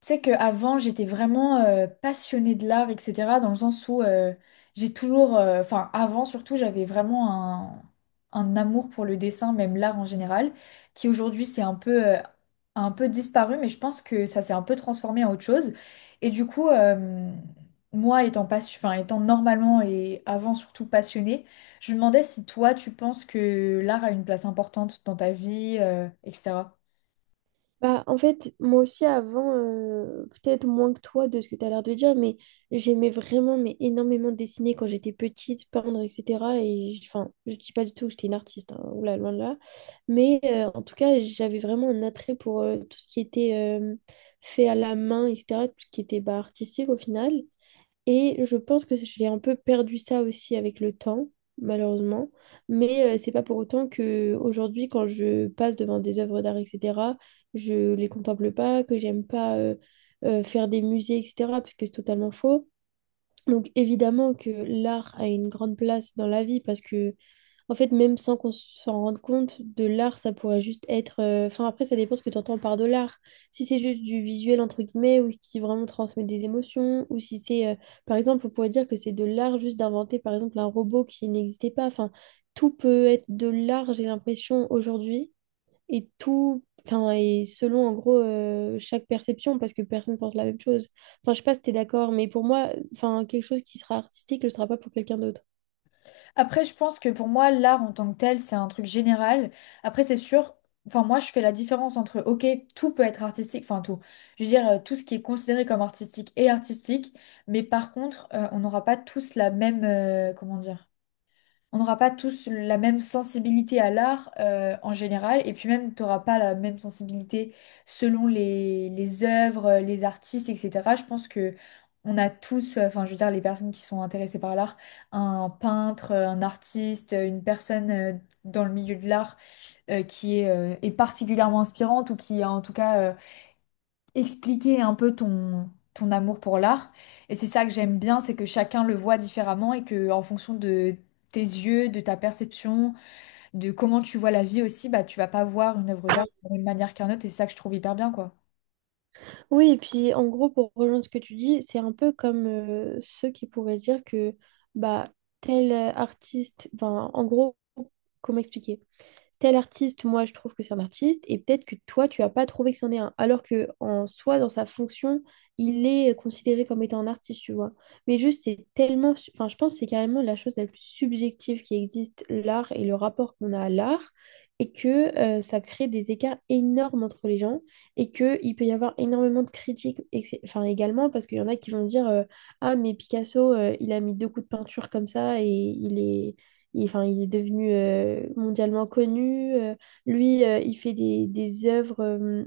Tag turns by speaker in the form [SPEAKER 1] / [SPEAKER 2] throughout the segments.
[SPEAKER 1] Tu sais qu'avant, j'étais vraiment passionnée de l'art, etc. Dans le sens où j'ai toujours, enfin avant surtout, j'avais vraiment un amour pour le dessin, même l'art en général, qui aujourd'hui c'est un peu disparu, mais je pense que ça s'est un peu transformé en autre chose. Et du coup, moi étant, enfin, étant normalement et avant surtout passionnée, je me demandais si toi tu penses que l'art a une place importante dans ta vie, etc.
[SPEAKER 2] Bah, en fait, moi aussi avant, peut-être moins que toi de ce que tu as l'air de dire, mais j'aimais vraiment, mais énormément dessiner quand j'étais petite, peindre, etc. Enfin, je dis pas du tout que j'étais une artiste, hein, oula, loin de là. Mais en tout cas, j'avais vraiment un attrait pour tout ce qui était fait à la main, etc. Tout ce qui était bah, artistique au final. Et je pense que j'ai un peu perdu ça aussi avec le temps, malheureusement. Mais c'est pas pour autant que aujourd'hui, quand je passe devant des œuvres d'art, etc., je les contemple pas, que j'aime pas faire des musées, etc., parce que c'est totalement faux. Donc évidemment que l'art a une grande place dans la vie parce que en fait, même sans qu'on s'en rende compte, de l'art, ça pourrait juste être. Enfin, après, ça dépend ce que tu entends par de l'art. Si c'est juste du visuel, entre guillemets, ou qui vraiment transmet des émotions, ou si c'est. Par exemple, on pourrait dire que c'est de l'art juste d'inventer, par exemple, un robot qui n'existait pas. Enfin, tout peut être de l'art, j'ai l'impression, aujourd'hui. Et tout... Enfin, et selon, en gros, chaque perception, parce que personne pense la même chose. Enfin, je sais pas si t'es d'accord, mais pour moi, enfin, quelque chose qui sera artistique ne le sera pas pour quelqu'un d'autre.
[SPEAKER 1] Après, je pense que pour moi, l'art en tant que tel, c'est un truc général. Après, c'est sûr, enfin, moi, je fais la différence entre, ok, tout peut être artistique, enfin, tout. Je veux dire, tout ce qui est considéré comme artistique est artistique, mais par contre, on n'aura pas tous la même, comment dire? On n'aura pas tous la même sensibilité à l'art en général, et puis même, tu n'auras pas la même sensibilité selon les œuvres, les artistes, etc. Je pense que on a tous, enfin, je veux dire, les personnes qui sont intéressées par l'art, un peintre, un artiste, une personne dans le milieu de l'art qui est, est particulièrement inspirante ou qui, en tout cas, expliquer un peu ton amour pour l'art. Et c'est ça que j'aime bien, c'est que chacun le voit différemment et que en fonction de tes yeux, de ta perception, de comment tu vois la vie aussi, bah tu vas pas voir une œuvre d'art de la même manière qu'un autre et c'est ça que je trouve hyper bien quoi.
[SPEAKER 2] Oui, et puis en gros, pour rejoindre ce que tu dis, c'est un peu comme ceux qui pourraient dire que bah tel artiste, enfin en gros, comment expliquer? Tel artiste, moi je trouve que c'est un artiste, et peut-être que toi tu as pas trouvé que c'en est un, alors que en soi, dans sa fonction, il est considéré comme étant un artiste, tu vois. Mais juste, c'est tellement, enfin je pense que c'est carrément la chose la plus subjective qui existe, l'art et le rapport qu'on a à l'art, et que ça crée des écarts énormes entre les gens, et qu'il peut y avoir énormément de critiques, et que enfin également, parce qu'il y en a qui vont dire, ah mais Picasso, il a mis deux coups de peinture comme ça, et il est devenu mondialement connu. Lui, il fait des œuvres,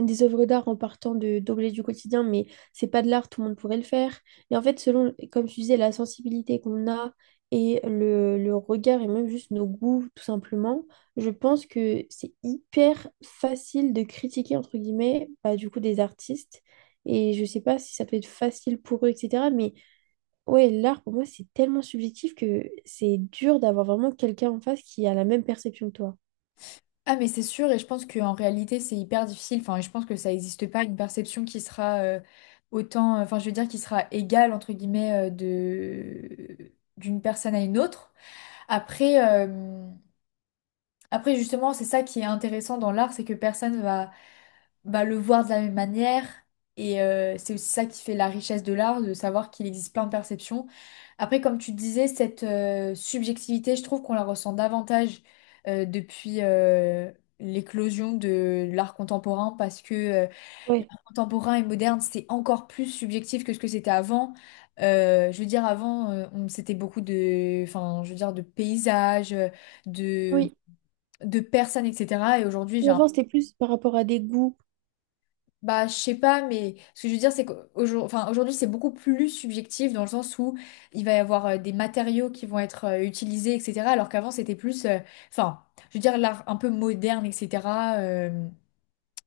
[SPEAKER 2] des œuvres d'art en partant de d'objets du quotidien, mais c'est pas de l'art, tout le monde pourrait le faire. Et en fait, selon, comme tu disais, la sensibilité qu'on a et le regard et même juste nos goûts, tout simplement, je pense que c'est hyper facile de critiquer, entre guillemets, bah, du coup, des artistes. Et je sais pas si ça peut être facile pour eux, etc. Ouais, l'art pour moi c'est tellement subjectif que c'est dur d'avoir vraiment quelqu'un en face qui a la même perception que toi.
[SPEAKER 1] Ah mais c'est sûr et je pense qu'en réalité c'est hyper difficile, enfin je pense que ça n'existe pas une perception qui sera autant, enfin je veux dire qui sera égale entre guillemets de d'une personne à une autre. Après, euh, Après, justement, c'est ça qui est intéressant dans l'art, c'est que personne va le voir de la même manière. Et c'est aussi ça qui fait la richesse de l'art, de savoir qu'il existe plein de perceptions. Après, comme tu disais, cette subjectivité, je trouve qu'on la ressent davantage depuis l'éclosion de l'art contemporain, parce que
[SPEAKER 2] Ouais,
[SPEAKER 1] l'art contemporain et moderne, c'est encore plus subjectif que ce que c'était avant. Je veux dire, avant, c'était beaucoup de, enfin, je veux dire, de paysages de
[SPEAKER 2] oui.
[SPEAKER 1] de personnes, etc. Et aujourd'hui, j'ai
[SPEAKER 2] Ou
[SPEAKER 1] un...
[SPEAKER 2] avant c'était plus par rapport à des goûts.
[SPEAKER 1] Bah, je sais pas, mais ce que je veux dire, c'est qu'aujourd'hui, enfin, aujourd'hui, c'est beaucoup plus subjectif dans le sens où il va y avoir des matériaux qui vont être utilisés, etc. Alors qu'avant, c'était plus... Enfin, je veux dire, l'art un peu moderne, etc. euh,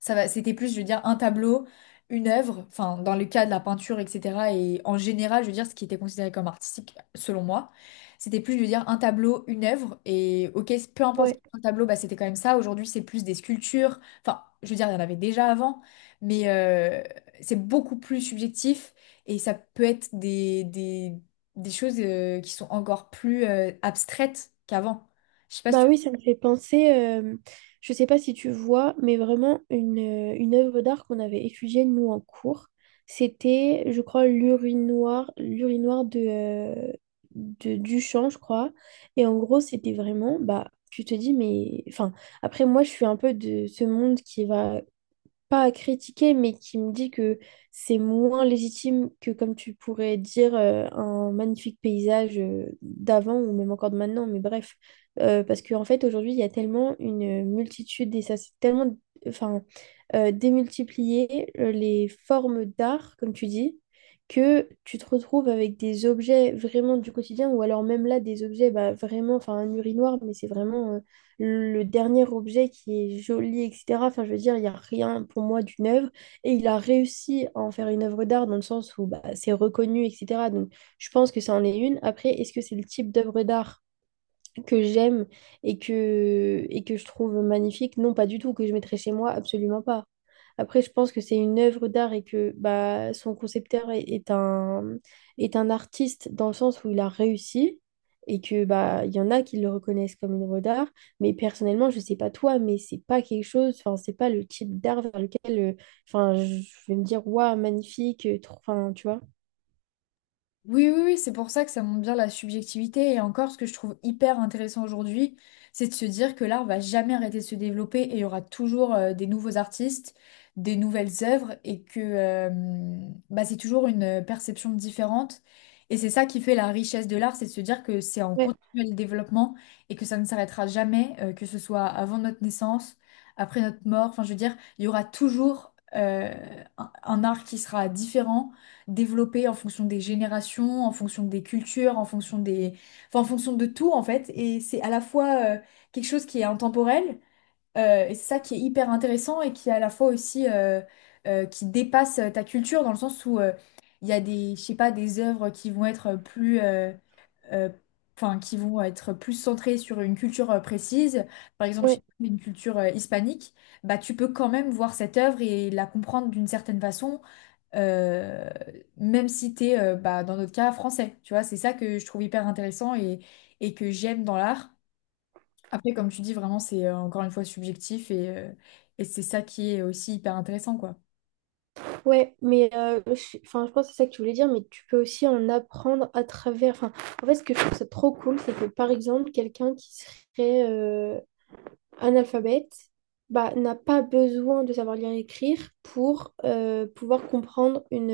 [SPEAKER 1] ça va, c'était plus, je veux dire, un tableau, une œuvre, enfin, dans le cas de la peinture, etc. Et en général, je veux dire, ce qui était considéré comme artistique, selon moi, c'était plus, je veux dire, un tableau, une œuvre. Et ok, peu importe
[SPEAKER 2] Ouais.
[SPEAKER 1] un tableau, bah, c'était quand même ça. Aujourd'hui, c'est plus des sculptures. Enfin, je veux dire, il y en avait déjà avant, mais c'est beaucoup plus subjectif et ça peut être des choses qui sont encore plus abstraites qu'avant. Je sais pas si
[SPEAKER 2] Bah oui, ça me fait penser, je sais pas si tu vois, mais vraiment une œuvre d'art qu'on avait étudiée nous en cours. C'était, je crois, l'urinoir, l'urinoir de Duchamp, je crois. Et en gros, c'était vraiment, bah, tu te dis, mais, enfin, après moi, je suis un peu de ce monde qui va pas à critiquer, mais qui me dit que c'est moins légitime que comme tu pourrais dire un magnifique paysage d'avant ou même encore de maintenant, mais bref. Parce qu'en fait, aujourd'hui, il y a tellement une multitude et ça c'est tellement enfin, démultiplié les formes d'art, comme tu dis, que tu te retrouves avec des objets vraiment du quotidien ou alors même là, des objets bah, vraiment, enfin un urinoir, mais c'est vraiment le dernier objet qui est joli, etc. Enfin, je veux dire, il n'y a rien pour moi d'une œuvre. Et il a réussi à en faire une œuvre d'art dans le sens où bah, c'est reconnu, etc. Donc, je pense que ça en est une. Après, est-ce que c'est le type d'œuvre d'art que j'aime et que je trouve magnifique, non, pas du tout, que je mettrais chez moi, absolument pas. Après, je pense que c'est une œuvre d'art et que bah, son concepteur est un artiste dans le sens où il a réussi et que bah, il y en a qui le reconnaissent comme une œuvre d'art. Mais personnellement, je sais pas toi, mais c'est pas quelque chose, enfin, c'est pas le type d'art vers lequel enfin, je vais me dire, waouh, magnifique, enfin, tu vois.
[SPEAKER 1] Oui, oui, oui, c'est pour ça que ça montre bien la subjectivité. Et encore, ce que je trouve hyper intéressant aujourd'hui, c'est de se dire que l'art va jamais arrêter de se développer et il y aura toujours des nouveaux artistes, des nouvelles œuvres et que bah, c'est toujours une perception différente. Et c'est ça qui fait la richesse de l'art, c'est de se dire que c'est en
[SPEAKER 2] Ouais,
[SPEAKER 1] continuel développement et que ça ne s'arrêtera jamais, que ce soit avant notre naissance, après notre mort. Enfin, je veux dire, il y aura toujours un art qui sera différent développé en fonction des générations, en fonction des cultures, en fonction des... enfin, en fonction de tout en fait. Et c'est à la fois quelque chose qui est intemporel, et c'est ça qui est hyper intéressant et qui est à la fois aussi qui dépasse ta culture dans le sens où il y a des, je sais pas, des œuvres qui vont être plus... euh, Enfin, qui vont être plus centrées sur une culture précise, par exemple, si
[SPEAKER 2] ouais.
[SPEAKER 1] tu pas, une culture hispanique, bah, tu peux quand même voir cette œuvre et la comprendre d'une certaine façon, euh, même si tu es, bah, dans notre cas, français. Tu vois, c'est ça que je trouve hyper intéressant et que j'aime dans l'art. Après, comme tu dis, vraiment, c'est encore une fois subjectif et et c'est ça qui est aussi hyper intéressant, quoi.
[SPEAKER 2] Ouais, mais je, enfin, je pense que c'est ça que tu voulais dire, mais tu peux aussi en apprendre à travers. Enfin, en fait, ce que je trouve ça trop cool, c'est que par exemple, quelqu'un qui serait analphabète bah, n'a pas besoin de savoir lire et écrire pour pouvoir comprendre une,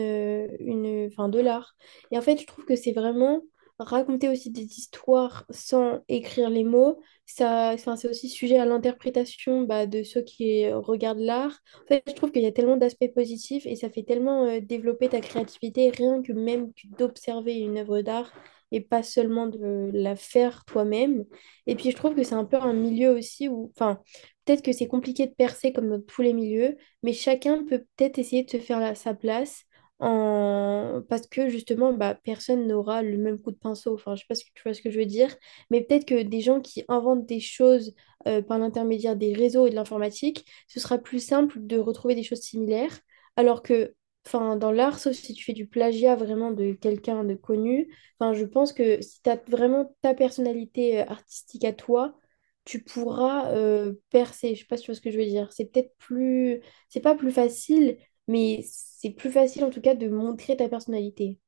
[SPEAKER 2] une, enfin, de l'art. Et en fait, je trouve que c'est vraiment raconter aussi des histoires sans écrire les mots. Ça, enfin, c'est aussi sujet à l'interprétation bah, de ceux qui regardent l'art. En fait, je trouve qu'il y a tellement d'aspects positifs et ça fait tellement développer ta créativité, rien que même que d'observer une œuvre d'art et pas seulement de la faire toi-même. Et puis je trouve que c'est un peu un milieu aussi où, enfin, peut-être que c'est compliqué de percer comme dans tous les milieux, mais chacun peut peut-être essayer de se faire sa place parce que justement, bah, personne n'aura le même coup de pinceau. Enfin, je sais pas si tu vois ce que je veux dire, mais peut-être que des gens qui inventent des choses par l'intermédiaire des réseaux et de l'informatique, ce sera plus simple de retrouver des choses similaires, alors que, enfin, dans l'art, sauf si tu fais du plagiat vraiment de quelqu'un de connu. Enfin, je pense que si tu as vraiment ta personnalité artistique à toi, tu pourras percer. Je sais pas si tu vois ce que je veux dire. C'est peut-être plus... C'est pas plus facile, mais c'est plus facile en tout cas de montrer ta personnalité.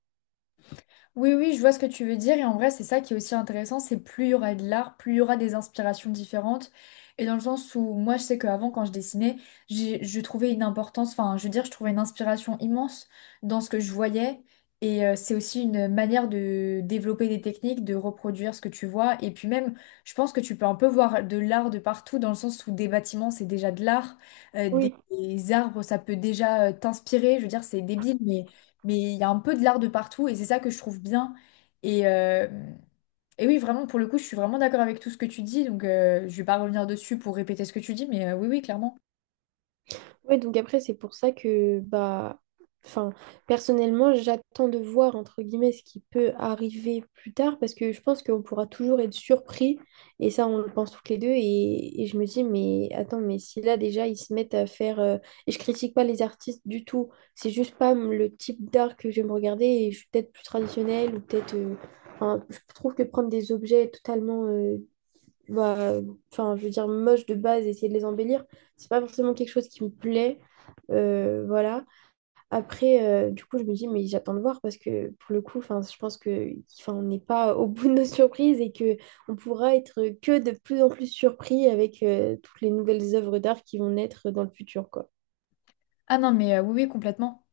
[SPEAKER 1] Oui, oui, je vois ce que tu veux dire. Et en vrai, c'est ça qui est aussi intéressant, c'est plus il y aura de l'art, plus il y aura des inspirations différentes. Et dans le sens où moi, je sais qu'avant, quand je dessinais, je trouvais une importance, enfin, je veux dire, je trouvais une inspiration immense dans ce que je voyais. Et c'est aussi une manière de développer des techniques, de reproduire ce que tu vois. Et puis même, je pense que tu peux un peu voir de l'art de partout, dans le sens où des bâtiments, c'est déjà de l'art. Des arbres, ça peut déjà t'inspirer. Je veux dire, c'est débile, mais il y a un peu de l'art de partout et c'est ça que je trouve bien. Et, euh, et oui, vraiment, pour le coup, je suis vraiment d'accord avec tout ce que tu dis, donc je vais pas revenir dessus pour répéter ce que tu dis, mais oui, oui, clairement.
[SPEAKER 2] Oui, donc après, c'est pour ça que, bah, enfin, personnellement, j'attends de voir, entre guillemets, ce qui peut arriver plus tard, parce que je pense qu'on pourra toujours être surpris, et ça, on le pense toutes les deux, et je me dis, mais attends, mais si là, déjà, ils se mettent à faire. Et je critique pas les artistes du tout, c'est juste pas le type d'art que j'aime regarder, et je suis peut-être plus traditionnelle, ou peut-être. Enfin, je trouve que prendre des objets totalement... euh, bah, enfin, je veux dire, moches de base, essayer de les embellir, c'est pas forcément quelque chose qui me plaît. Voilà. Après, du coup, je me dis, mais j'attends de voir parce que pour le coup, enfin, je pense que, enfin, on n'est pas au bout de nos surprises et que on pourra être que de plus en plus surpris avec toutes les nouvelles œuvres d'art qui vont naître dans le futur, quoi.
[SPEAKER 1] Ah non, mais oui, oui, complètement.